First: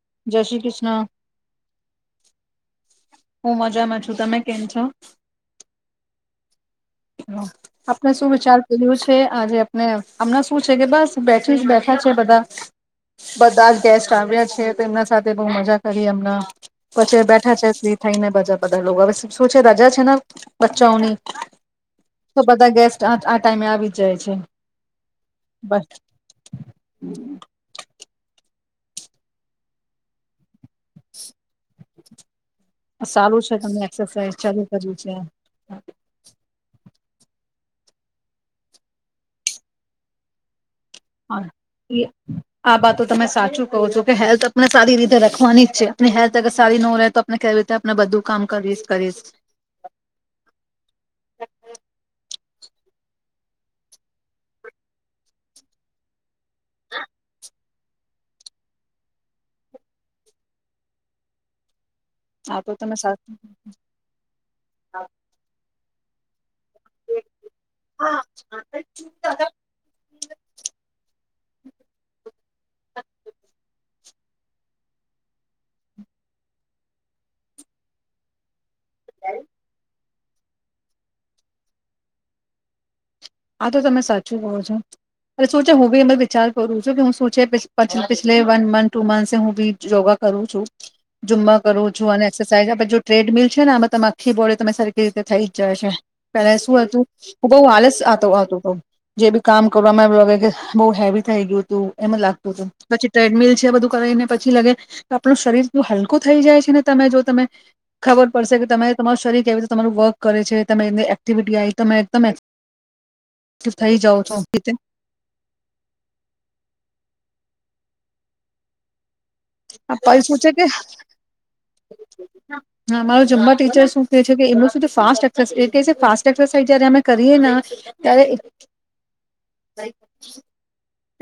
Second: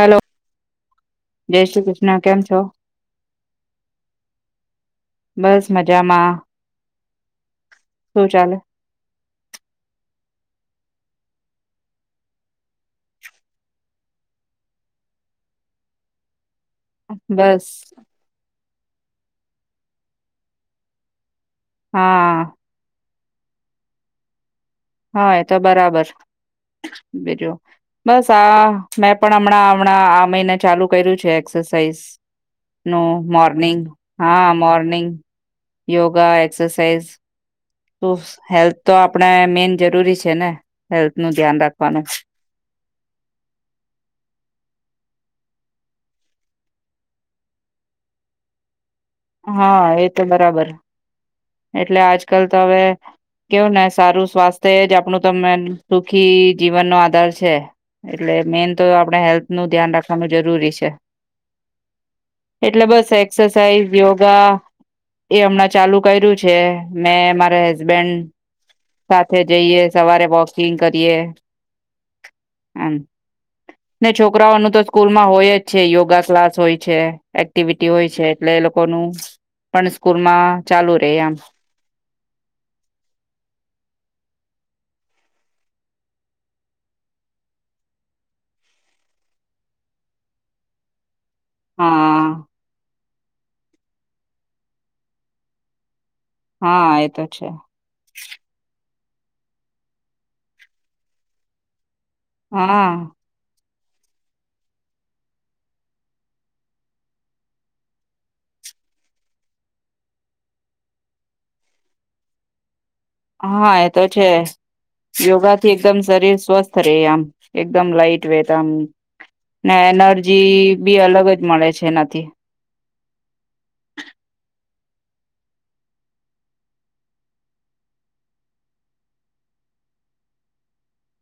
Hello જય શ્રી કૃષ્ણ [inaudible] જય શ્રી કૃષ્ણ કેમ છો હું મજામાં છું તમે કેમ છો બસ મજામાં આપણે શું વિચાર કર્યું છે આજે આપને હમણાં શું છે કે બસ બેઠીજ બેઠા છે બધા બધા જ ગેસ્ટ આવ્યા છે તેમના સાથે બહુ મજા કરી અમણાં પછી બેઠા બસ છે ફ્રી થઈને બધા બધા લોકો હવે શું છે રજા છે ને બચ્ચાઓની હા આજ આ ટાઈમ એ આવી જાય છે હા એ તો બસ બરાબર બીજું બસ હા મેં પણ હમણાં હમણાં આમે ન ચાલુ કર્યું છે એક્સરસાઇઝ નો સારું છે મોર્નિંગ તમે એક્સરસાઇઝ હા ચાલુ મોર્નિંગ કર્યું યોગા એક્સરસાઈઝ તો હેલ્થ તો આપણે મેઈન જરૂરી છે ને હેલ્થ નું હા ધ્યાન એ રાખવાનું આ વાતો તમે સાચું કહો છો કે હેલ્થ આપને સારી રીતે રખવાની જ છે ની હેલ્થ અગર સારી ન રહે તો આપણે કેવી રીતે આપણે બધું કામ કરીશ કરીશ હા એ તો બરાબર એટલે આજકાલ તો હવે કેવું ના સારું સ્વાસ્થ્ય જ આપણું તો [unintelligible] સુખી જીવનનો આધાર છે એટલે મેન તો આપણે હેલ્થનું ધ્યાન રાખવાનું જરૂરી છે આ તો એટલે તમે બસ સાચું એક્સરસાાઈઝ યોગા એ હમણાં ચાલુ કર્યુ છે મે મારા હસબેન્ડ સાથે જઈએ સવારે વોકિંગ કરીએ હમ્ ને છોકરાઓનું તો સ્કૂલમાં હોય જ છે યોગા ક્લાસ હોય છે એક્ટિવિટી હોય છે એટલે લોકો કોનું પણ સ્કૂલમાં ચાલુ રે એમ આ તો તમે સાચું કહો છો અને શું છે હું બી એમા વિચાર કરું છું કે હું શું છે [unintelligible] વન મંથ ટૂ મંથ સે હું બી યોગા કરું છું જુમમા કરું છું અને હા એક્સરસાઇઝ [unintelligible] ટ્રેડમિલ છે ને આમાં તમે આખી બોળી તમે સરખી રીતે થઈ જાય છે પેલા શું હા હતું એ તો છે બહુ આલસ આ જે બી કામ કરવામાં એવું લાગે કે બહુ હેવી થઈ ગયું તું એમાં લાગતું તું હા પછી ટ્રેડમિલ છે બધું કરીને પછી લગે કે આપણું શરીર એટલું હલકું થઈ જાય છે ને તમે જો તમે ખબર પડશે કે તમે તમારું શરીર કેવી રીતે તમારું વર્ક કરે છે તમે એની એક્ટિવિટી આઇ તમે તમેજ હા એ તો છે યોગા થી એકદમ શરીર સ્વસ્થ રહે આમ એકદમ લાઈટ વેટ આમ ને આપ શું છે કે, એનર્જી બી અલગ જ મળે છે એનાથી હા માર જુંમા ટીચર શું કે છે કે એમનું ફાસ્ટ એ ફાસ્ટ એક્સરસાઇઝ જારે અમે કરીએ ત્યારે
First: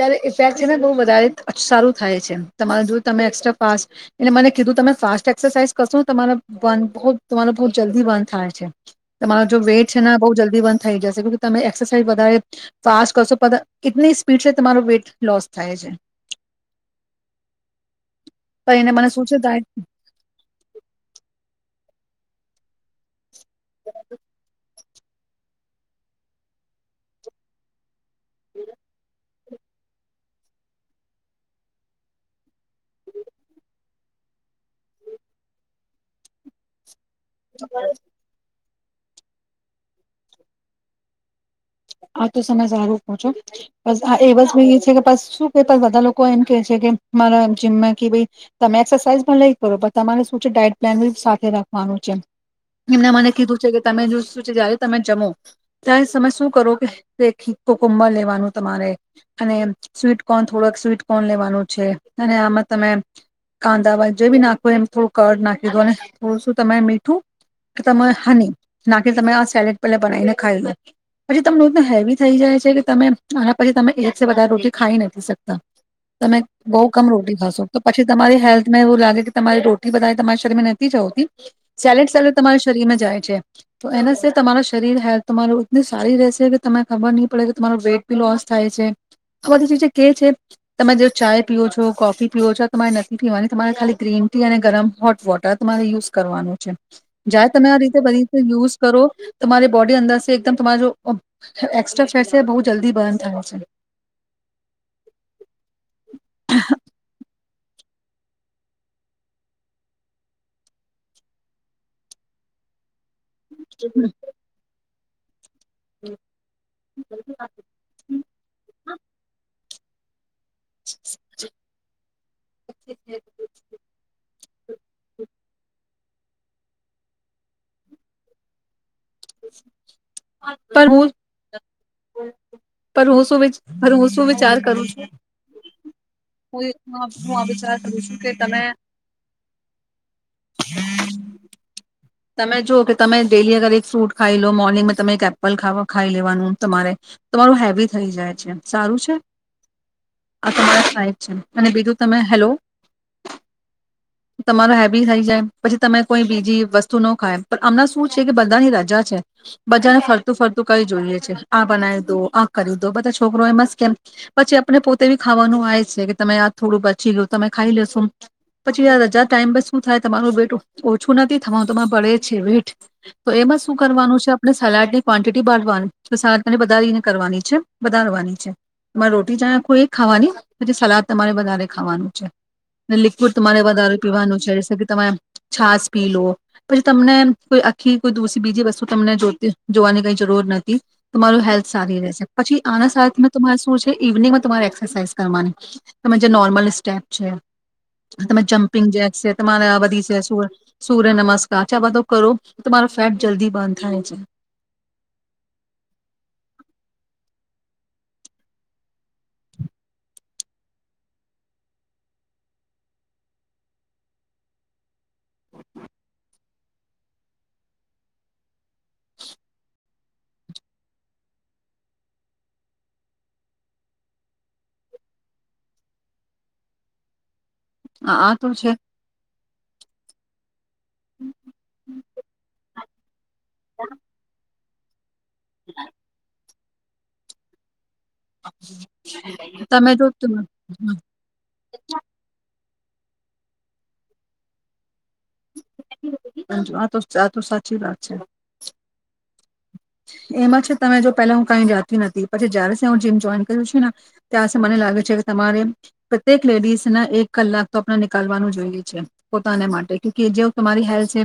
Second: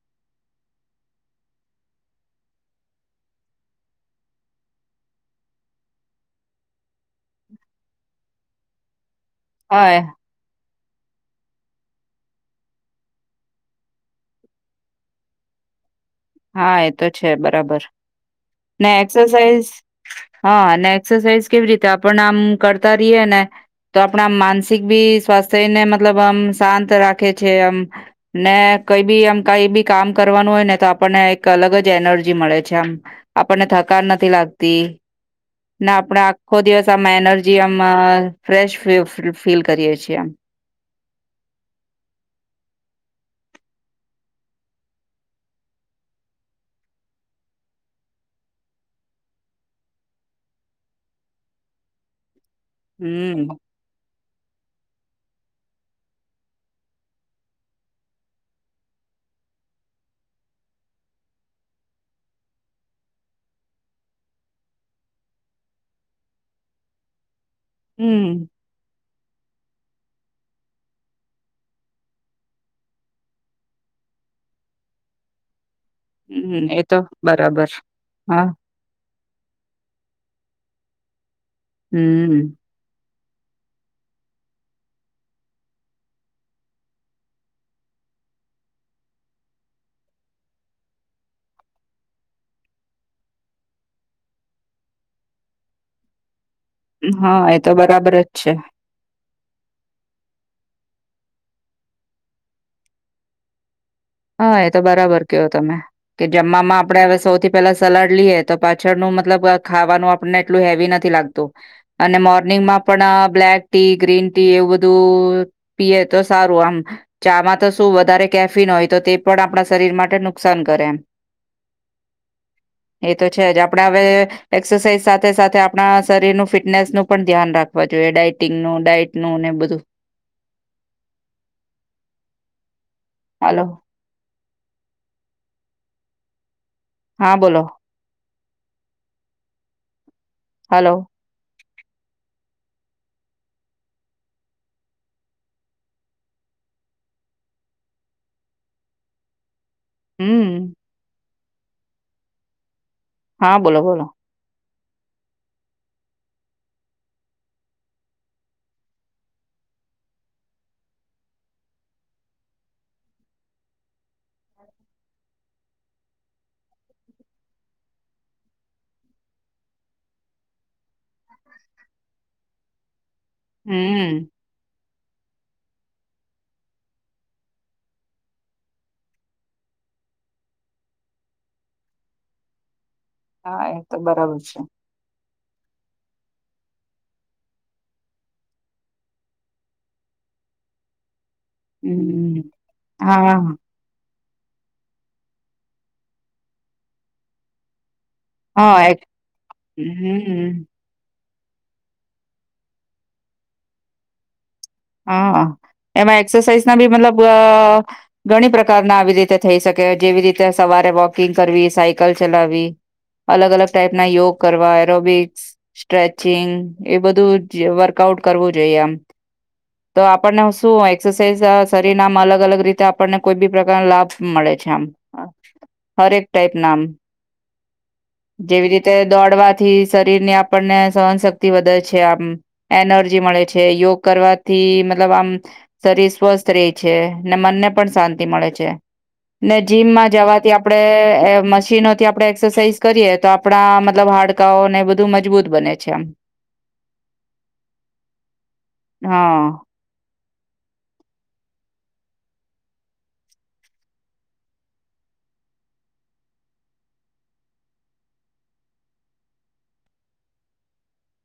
ત્યારે ઇફેક્ટ છે ને બહુ વધારે સારું થાય છે. તમારે જો તમે એક્સ્ટ્રા ફાસ્ટ એટલે મને કીધું તમે ફાસ્ટ એક્સરસાાઈઝ કરશો ને તમારા વન બહુ તમાર બહુ જલ્દી વન થાય છે. તમારો જો હા વેટ એ છે ને બહુ જલ્દી બન થઈ જશે તમે એક્સરસાઇઝ વધારે ફાસ્ટ કરશો પ પીટસે તમારો વેઇટ લોસ થાય છે. હા એ તો છે બરાબર. પણ ને એને મને શું છે એક્સરસાઇઝ થાય હા ને એક્સરસાઇઝ કેવી રીતે તો આપણ આમ કરતા રહીએ ને તો આપણા માનસિક ભી સ્વાસ્થ્યને મતલબ આમ શાંત રાખે છે. આમ ને કઈ બી એમ કઈ બી કામ કરવાનું હોય ને તો આ આપણને એક અલગ જ એનર્જી મળે છે આમ આપણને થક નથી લાગતી ને આપણે આખો દિવસ એનર્જી અમાં ફ્રેશ ફીલ ફ્રી ફીલ કરીએ છીએ એમ આ તો તમે સારું કહ છો બસ આ એ વસ્ છે કે શું કે બધા લોકો એમ કે છે કે મારા જીમમાં કે ભ તમે એક્સરસાઇઝ પણ લઈ કરો પણ તમારે શું છે ડાયટ પ્લાન સાથે રાખવાનું છે. એમને મને હમ્મ, કીધું છે કે તમે જો શું છે જ્યારે તમે જમો તાય સમય શું શ કરો કે રે ખી કોકભ લેવાનું તમારે‌ અને સ્વીટકોર્ન થોડોક સ્વીિટકોર્ન લેવાનું છે અને આમાં તમે કાંદાવા જે બી નાખોય એ થોડું કર નાખી દો અને થોડું શું તરે મીઠું કે તમ હમ્મ, હની નાટ તમે આ સેલેડ પેલા બનાવી ને ખાઈ લો પછી તમને એનું હેવી થઈ જાય છે કે તમે આના પછી તમે એક વધારે રોટી ખાઈ નથી શકતા તમે હમ્મ, એ બહુ તો કમ રોટી ખશો બરાબર. તો પછી તમારી હા, હેલ્થમાં એવું લાગે તમારી રોટલી બધા તમારા શરીર નથી જ હોતી સેલેડ સેલેડ હમ્મ, તમારા શરીર માં જાય છે તો એના તમા શરીર હેલ્થ તમારુ સારી રહેશે કે તમને ખબર નહી પડે કે તમારો વેઇટ બી લોસ થાય છે આ બધી કે છે તમે જો ચાય પીઓ છો કોફી પી છો તમારે નથી પીવાની તમારે ખાલી ગ્રીન ટી અને ગરમ હોટ વોટર તમારે યુઝ કરવાનું જાય હા, એ તમે તો આ રીતે બરાબર બધી જ રીતે છે. યુઝ કરો તમારી બોડી અંદર એકદમ તમા જો ઓ એક્સ્ટ્રા ફેર છે બહુ જલ્દી બર્ન થાય છે. હા એ તો બરાબર કેયો તમે કે જમવામાં આપણે હવે સૌથી પેલા સલાડ લઈએ તો પાછળનું મતલબ ખાવાનું આપને એટલું હેવી નથી લાગતું અને મોર્નિંગમાં પણ બ્લેક ટી ગ્રીન ટી એવુ ધુ પીએ તો સારું આમ ચામાં તો શું વધારે કેફિન હોય તે પણ આપણા શરીર માટે નુ નુસાન કરે એમ એ તો છે જ આપણા હવે એક્સરસાઇઝ સાથે સાથે આપણા શરીરનું ફિટનેસનું પણ ધ્યાન રાખવા જોઈએ ડાયટિંગનું ડાઇટ પર હુ હમ પર હુ સુ વિ હાલો પર હુ સુ વિચાર કરું છું હું હા હું આ બોલો વિચાર કરું છું કે તમે હાલો તમે જો કે તમે ડેલી અગર એક ફ્રૂટ ખાઈ લો મોર્નિંગમાં તમે એક એપલ ખ ખાઈ લેવાનું તમારે તમારું હેવી થઈ જાય છે સારું છે આ હમ તમારા સાહેબ છે. અને બીજું તમે હેલો હા બોલો બોલો તમારો હેબી થઈ જાય પછી તમે કોઈ બીજી વસ્તુ ખાય આમણાં શું છે કે બધાની રજા છે બધાને ફરતું ફરતું કઈ જોઈએ છે આ બનાવી દો આ કરી દો બધા છોકરો એ મસ્ત કેમ પછી આપને પોતે બી ખાવાનું આ છે કે તમે આ થોડું બચી ગયું તમે ખાઈ લેશો પછી રજા ટાઈમ પર શું થાય તમારું બેટું ઓછું નથી થવાનું તોમાં બડે છે વેટ તો એમાં શું કરવાનું હમ છે આપણે સલાડી ક્વોન્ટિટી બાળવાની સદ તને વધારેને કરવાની છે વધારવાની છે તમારે રોટી જ કોઈ ખાવાની પછી સલાદ તમારે વધારે ખાવાનું છે. લિક્વિડ તમારે હા એ તો વધારે પીવાનું બરાબર છે જેસે કે તમાર છાછ પી લો પછી તમને કોઈ આખી કોઈ દૂષ બીજી વસ્તુ તમને જોતી જોવાની કઈ જરૂર નથી તમારું હેલ્થ સારી ર રહેસે, હમ પછી આના સ હા તમારે શું છે ઇવનિંગ તમારે એક્સરસાઝ કરવાની તમે જે નોર્મલ સ્ટેપ છે તમે હા જમ્પિંગ એક જેક છે તમારે આ બી છે હમ સૂર્ય નમસ્ બ કાચા બધ કરો તમારો ફેટ જલ્દી બર્ન થાય છે હા એમાં એક્સરસાઇઝ ના બી મતલબ ઘણી પ્રકારના આવી રીતે થઈ શકે જેવી રીતે સવારે વોકિંગ કરવી સાયકલ ચલાવી અલગ અલગ ટાઈપ ના યોગ કરવા એરોબિક સ્ટ્રેચિંગ એ બધું વર્કઆઉટ કરવું જોઈએ આમ તો આપણને શું એક્સરસાઇઝ શરીર ના આમ અલગ અલગ રીતે આપણને કોઈ બી પ્રકારનો લાભ મળે છે આમ હરેક ટાઈપ ના આમ આ આ તો છે જેવી રીતે દોડવા થી શરીર ને આપ આપણને સહન શક્તિ વધે છે આમ એનર્જી મળે. છેય યોગ થી મ મતલબ આમ શરીર સ્વસ્થ સ્ત્રી છે ને મને પણ શાંતિ મળે છે ને તમે જો જીમમાં જવાથી આપણે મશીનોથી આપણે એક્સરસાઇઝ કરીએ તો આપણા મતલબ હાડકાઓ ને બધા આ તો આ તો સાચી વાત છે. હા. એમાં છે ત જો પહેલા હું કઈ જાતી નથી પછી જય્યારે હ જીમ જોઈન કરું છ છેું ને ત્યાર મને લાગે છે તમારે પ્રત્યેક લેડીસને એક કલાક તો આપણે નીકાલવાનું જોઈએ છે પોતાને માટે કે જે તમારી હેલ્થ છે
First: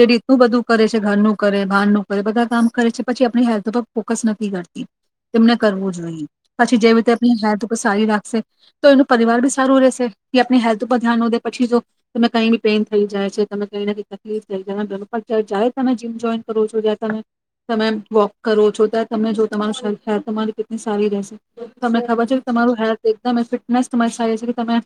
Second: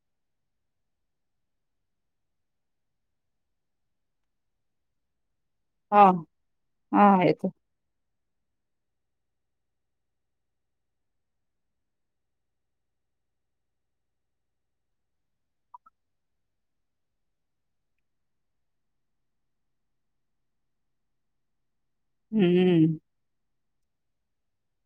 જેડી એટલું બધું કરે છે ઘરનું કરે ભાન ન કરે બધા કામ કરે છે પછી આપણી હેલ્થ ઉપર ફોકસ નથી કરતી. તેમને કરવું હા, જોઈએ પછી જેવી હા એ રીતે તો આપ હે સારી રાખ તો એનું પરિવાર બી સારું રહેેશે કે આપની હેલ્થ ઉપર ધ્યાન હો દે પછી જો તમે કઈ બી પેન થઈ જાય છે તમે ક કઈ તકલીફ થઈ જાય જ. તમે જીમ જોઈન કરો છો જ તમે તમે વોક કરો છો ત તમને જો તમારું તમારી કેટલી સારી રહેશે. તમને ખબર છે કે તમારું હમ્મ, હેલ્થ એકટ એ સમજ થારી છે કે તમે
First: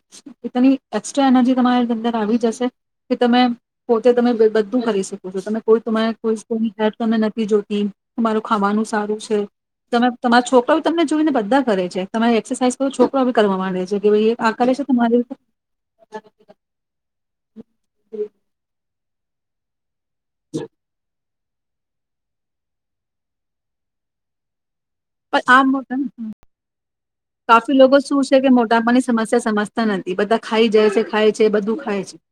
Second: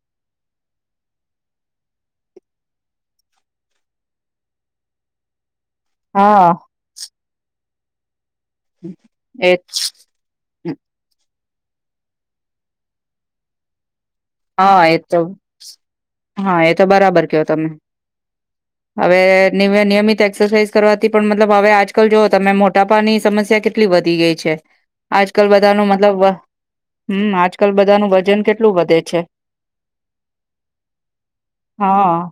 એની એસ્ટ્રા એનર્જી તમારી અંદર આવી જશે કે તમે પોતે તમે બધું કરી શકો છો તમે કોઈ તમા હા. કોઈ [unintelligible] જો તે તમારું ખાવાનું સારું છે એ તમે તમારા છોકરાઓ તમને જોઈને બધા કરે છે. તમારે એક્સરસાઇઝો છોકરો કરવા માંડે છે. કે ભાઈ આ કરે હા છે એ તો મારી પણ હા એતો બરાબર કયો તમે. હવે નિયમેં નિયમિત એક્સરસાઝ કરવાથી પણ મતલબ હવે આજકાલ જોઓ તમે મોટાપની સમસ્યા કેટલી વધી ગઈ છે. આજ કલ આમ બધાનું મતલબ મોટા હમ આજકાલ બધાનું વજન કેટલું વધે છે. પૈ સમજતા નથી બધા ખાઈ જાય છે ખાય છે બધું ખાય છે હા.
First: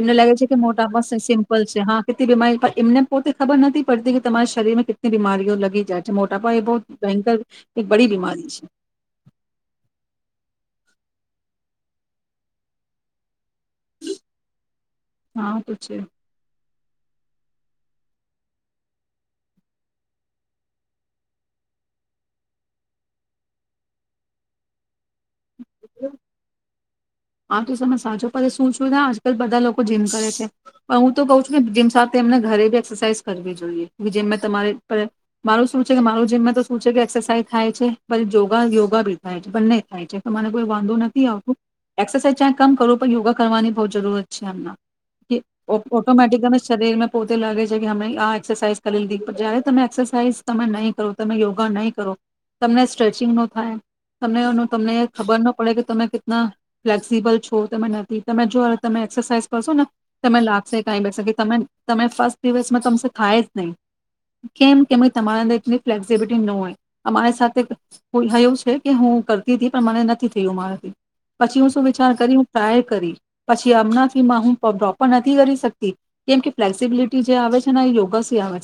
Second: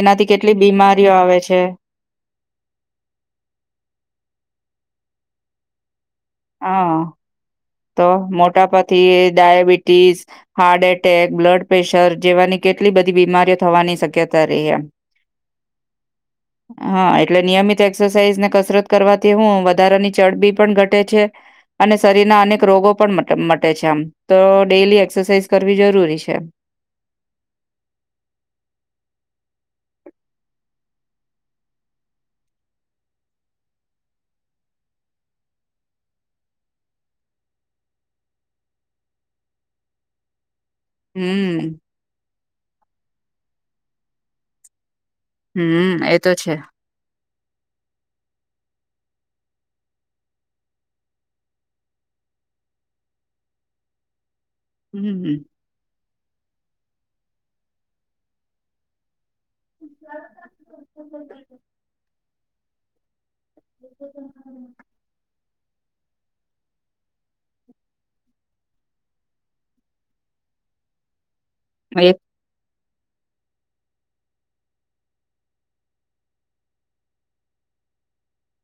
એમને લાગે છે કેટલી કે મોટા બીમારીઓ પ આવે સિમ્પલ છે હા કેટલી બીમારી એમને પોતે ખબર નથી પડતી કે તમારી શરીરમાં બીમાારીઓ લાગી જાય મોટાપાઇ એ બહુ હા. ભયંકર એક તો બડી બીમારી છે મોટાપાથી diabetes, heart attack, blood pressure જેવાની કેટલી બધી બીમારીઓ થવાની શક્યતા રહી એમ. હા તો છે હા એટલે નિયમિત એક્સરસાઇઝ ને કસરત કરવાથી હું વધારાની ચરબી પણ ઘટે છે અને શરીરના અનેક રોગો પણ મ છે આમ તો ડેલી એક્સરસાઇઝ કરવી જરૂરી છે. આ તો તમે સાચો શું શું થ આજકાલ બધા લોકો જીમ કરે છે પણ હું તો કઉ છું જીમ સાથે એમને ઘરે બી એક્સરસાાઈઝ કરવી જોઈએ જમમાં તમારે મારું શું છે કે માર જીમમાં તો શું છે કે એક્સરસાાઈઝ થાય છે યોગા યોગા ભી થાય છે બંને થાય છે. મને કોઈ વાંધો નથી આવો હમ એક્સરસાઝ કમ કરવું યોગા કરવાની બહ જરૂરત છે એમને. કે હમ એ તો ઓટોમેટિક છે શરીરમાં પોતે લાગે છે કે અમે આ એક્સરસાાઈઝ કરી લીધી પણ જ્યારે તમે એક્સરસાાઈઝ તમે નહીં કરો તમે યોગા નહીં કરો તમને સ્ટ્રેચિંગ ન થાય તમને તમને ખબર હમ ન પડે કે તમે ના ફ્લેક્સિબલ છો તમે નથી તમે જો તમે એક્સરસાઇઝ કરશો ને તમે લાગશે કઈ બેસે કે ત તમે ફસ્ટ દિવસમાં તો થાય નહી કેમ કે તમારા અંદર ની ફ્લેક્સિબિલિટી ન હોય અમારી સાથેું છે કે હું કરતી હતી પણ મને નથી થયું મારાથી પછી હું શું વિચાર એ કરી સાહેબ પછી એમના નથી કરી શક કેમ કે ફ્લેક્સબિલિટી જે આવે છે તે યોગ થી આવે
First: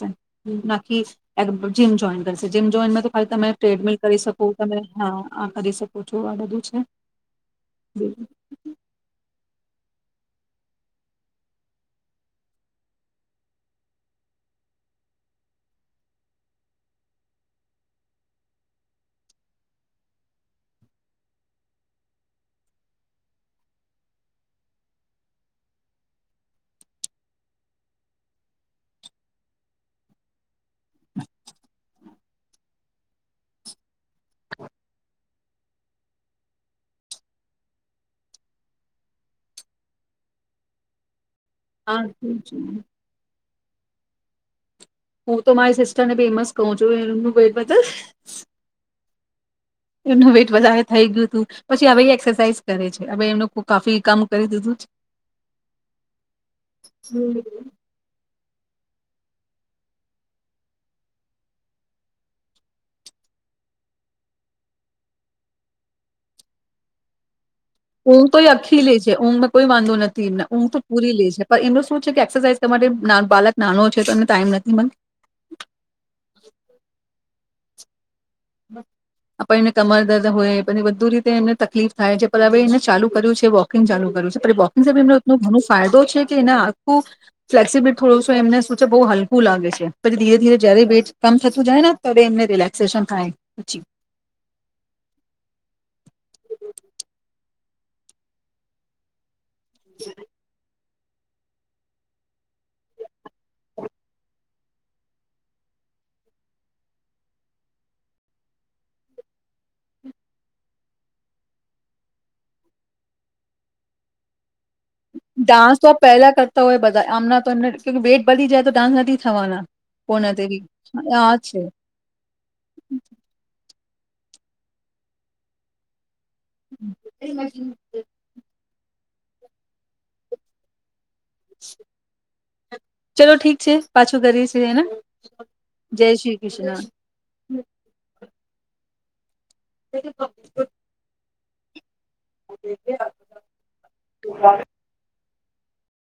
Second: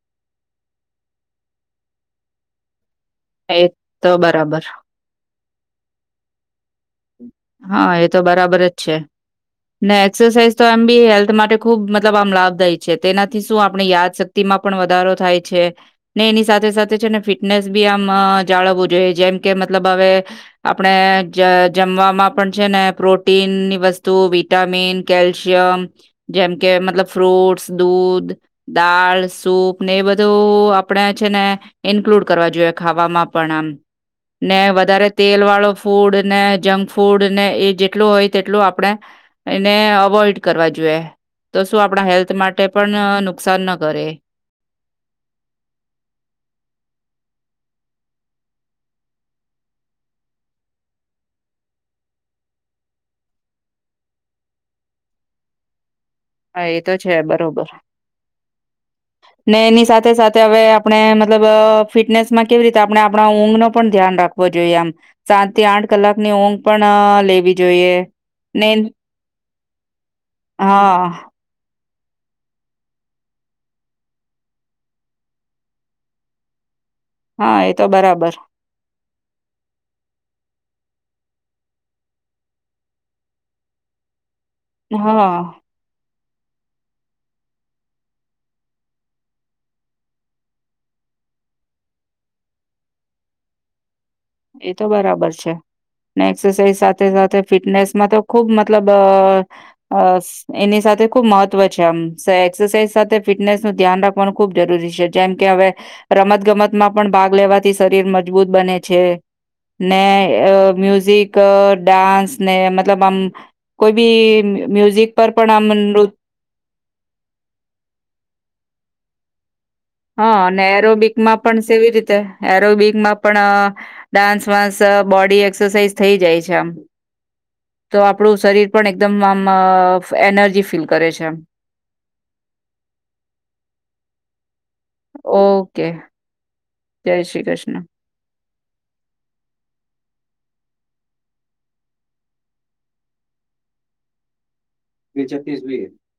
છેમ જોમ જો હવે તમે એ ટ્રેડમિલ તો કરી શકો બરાબર તમે હા આ કરી શકોું છો આ બધું છે હા એ તો બરાબર જ છે ને એક્સરસાઇઝ તો એમ બી હેલ્થ માટે ખુબ મતલબ આમ લાભદાય છે તેનાથી શું આપણી યાદશક્તિમાં પણ વધારો થાય છે ને એની સાથે સાથે છે ને ફિટનેસ બી આમ જાળવવું જોઈએ જેમ કે મતલબ હવે આપણે જમવામાં ને પ્રોટીનની વસ્તુ વિટામીન કેલ્શિયમ જેમ કે મતલબ ફ્રૂટસ દૂધ દાળ સૂપ ને એ બધું આપણે છે, ને ઈન્કલુડ કરવા જોઈએ ખાવામાં પણ આમ ને વધારે તેલ વાળો ફૂડ ને જંક ફૂડ ફૂડ ને એ જેટલું હોય તેટલું આપણેે એને અવોઈડ કરવા જોઈએ, તો શું હા આપણા હેલ્થ માટે પણ નુકસાન ન ઘરે હું તો મારી સિસ્ટરને ફેમસ કહું છું, એમ વટ એમ વેટ વધ થઈ ગયુંું પછી હવે એસરસાાઈઝ કરે છે, હવે એમનું કાફી કામ કરી દીધું હા એ તો છે બરોબર ને એની સાથે સાથે હવે આપણે મતલબ ફિટનેસ માં કેવી રીતે આપણે આપણા ઊંઘ ન પણ ધ્યાન રાખવો જોઈએ, આમ સાત થી આઠ કલાકની ઊંઘ પણ લેવી જોઈએ ઊંઘ તો એ ને આખી લે છે ઊંઘમાં કોઈ વાંધો નથી, એમને ઊંઘ તો હા પૂરી લે છે પણ એમનું શું છે કે એક્સરસાઇઝ તમારે બાલક નાનો છે, તો એમને ટાઈમ નથી મળ હા એ તો બરાબર આપડ એને કમર દર્દ હોયછી બધુ રીતે એમને તકલીફ થાય છે, પણ હવે એને ચાલુ કર્યું છે વોકિંગ ચાલુ કર્યું છે, બોકિંગ સાી એમને હા એટલો ઘણો ફાયદો છે, કે એના આખું ફ્લેક્સિબિલ થોડું એમને શું છે બહુ હલકું લાગે છે, પછી ધીરે ધીરે જ્યારે વેટ કમ થતું જાય ને ત્યારે એમને રિલેક્સેશન થાય, પચી એ તો બરાબર છે, ને એક્સરસાઇઝ સાથે સાથે ફિટનેસ માં તો ખુબ મતલબ અ એની સાથે ખુબ મહત્વ છે, આમ એક્સરસાઇઝ સાથે ફિટનેસ નું ધ્યાન રાખવાનું ખુબ જરૂરી છે, જેમ કે હવે રમત ગમતમાં પણ ભાગ લેવાથી શરીર મજબૂત બને છે, ને મ્યુઝિક ડાન્સ ને મતલબ આમ કોઈ બી મ્યુઝિક પર પણ આમ ડાન્સ તો નૃ પહેલા કરતા હોય, બધા આમના તો એમને વેટ બી જાય તો ડાન્સ નથી છવાના હા, અને એરોબિકમાં પણ સવી રીતે એરોબિકમાં પણ ડાન્સ વાન્સ બોડી એક્સરસઇઝ થઈ જાય છે, આમ તો આપણું શરીર પણ એકદમ આમ એનર્જી ફીલ કરે છે, એમ ચલો ઠીક છે પાછું કરીશ. ે ઓકે જય શ્રી કૃષ્ણ. જય શ્રી કૃષ્ણ. [inaudible] [inaudible] એ છત્તીસવી.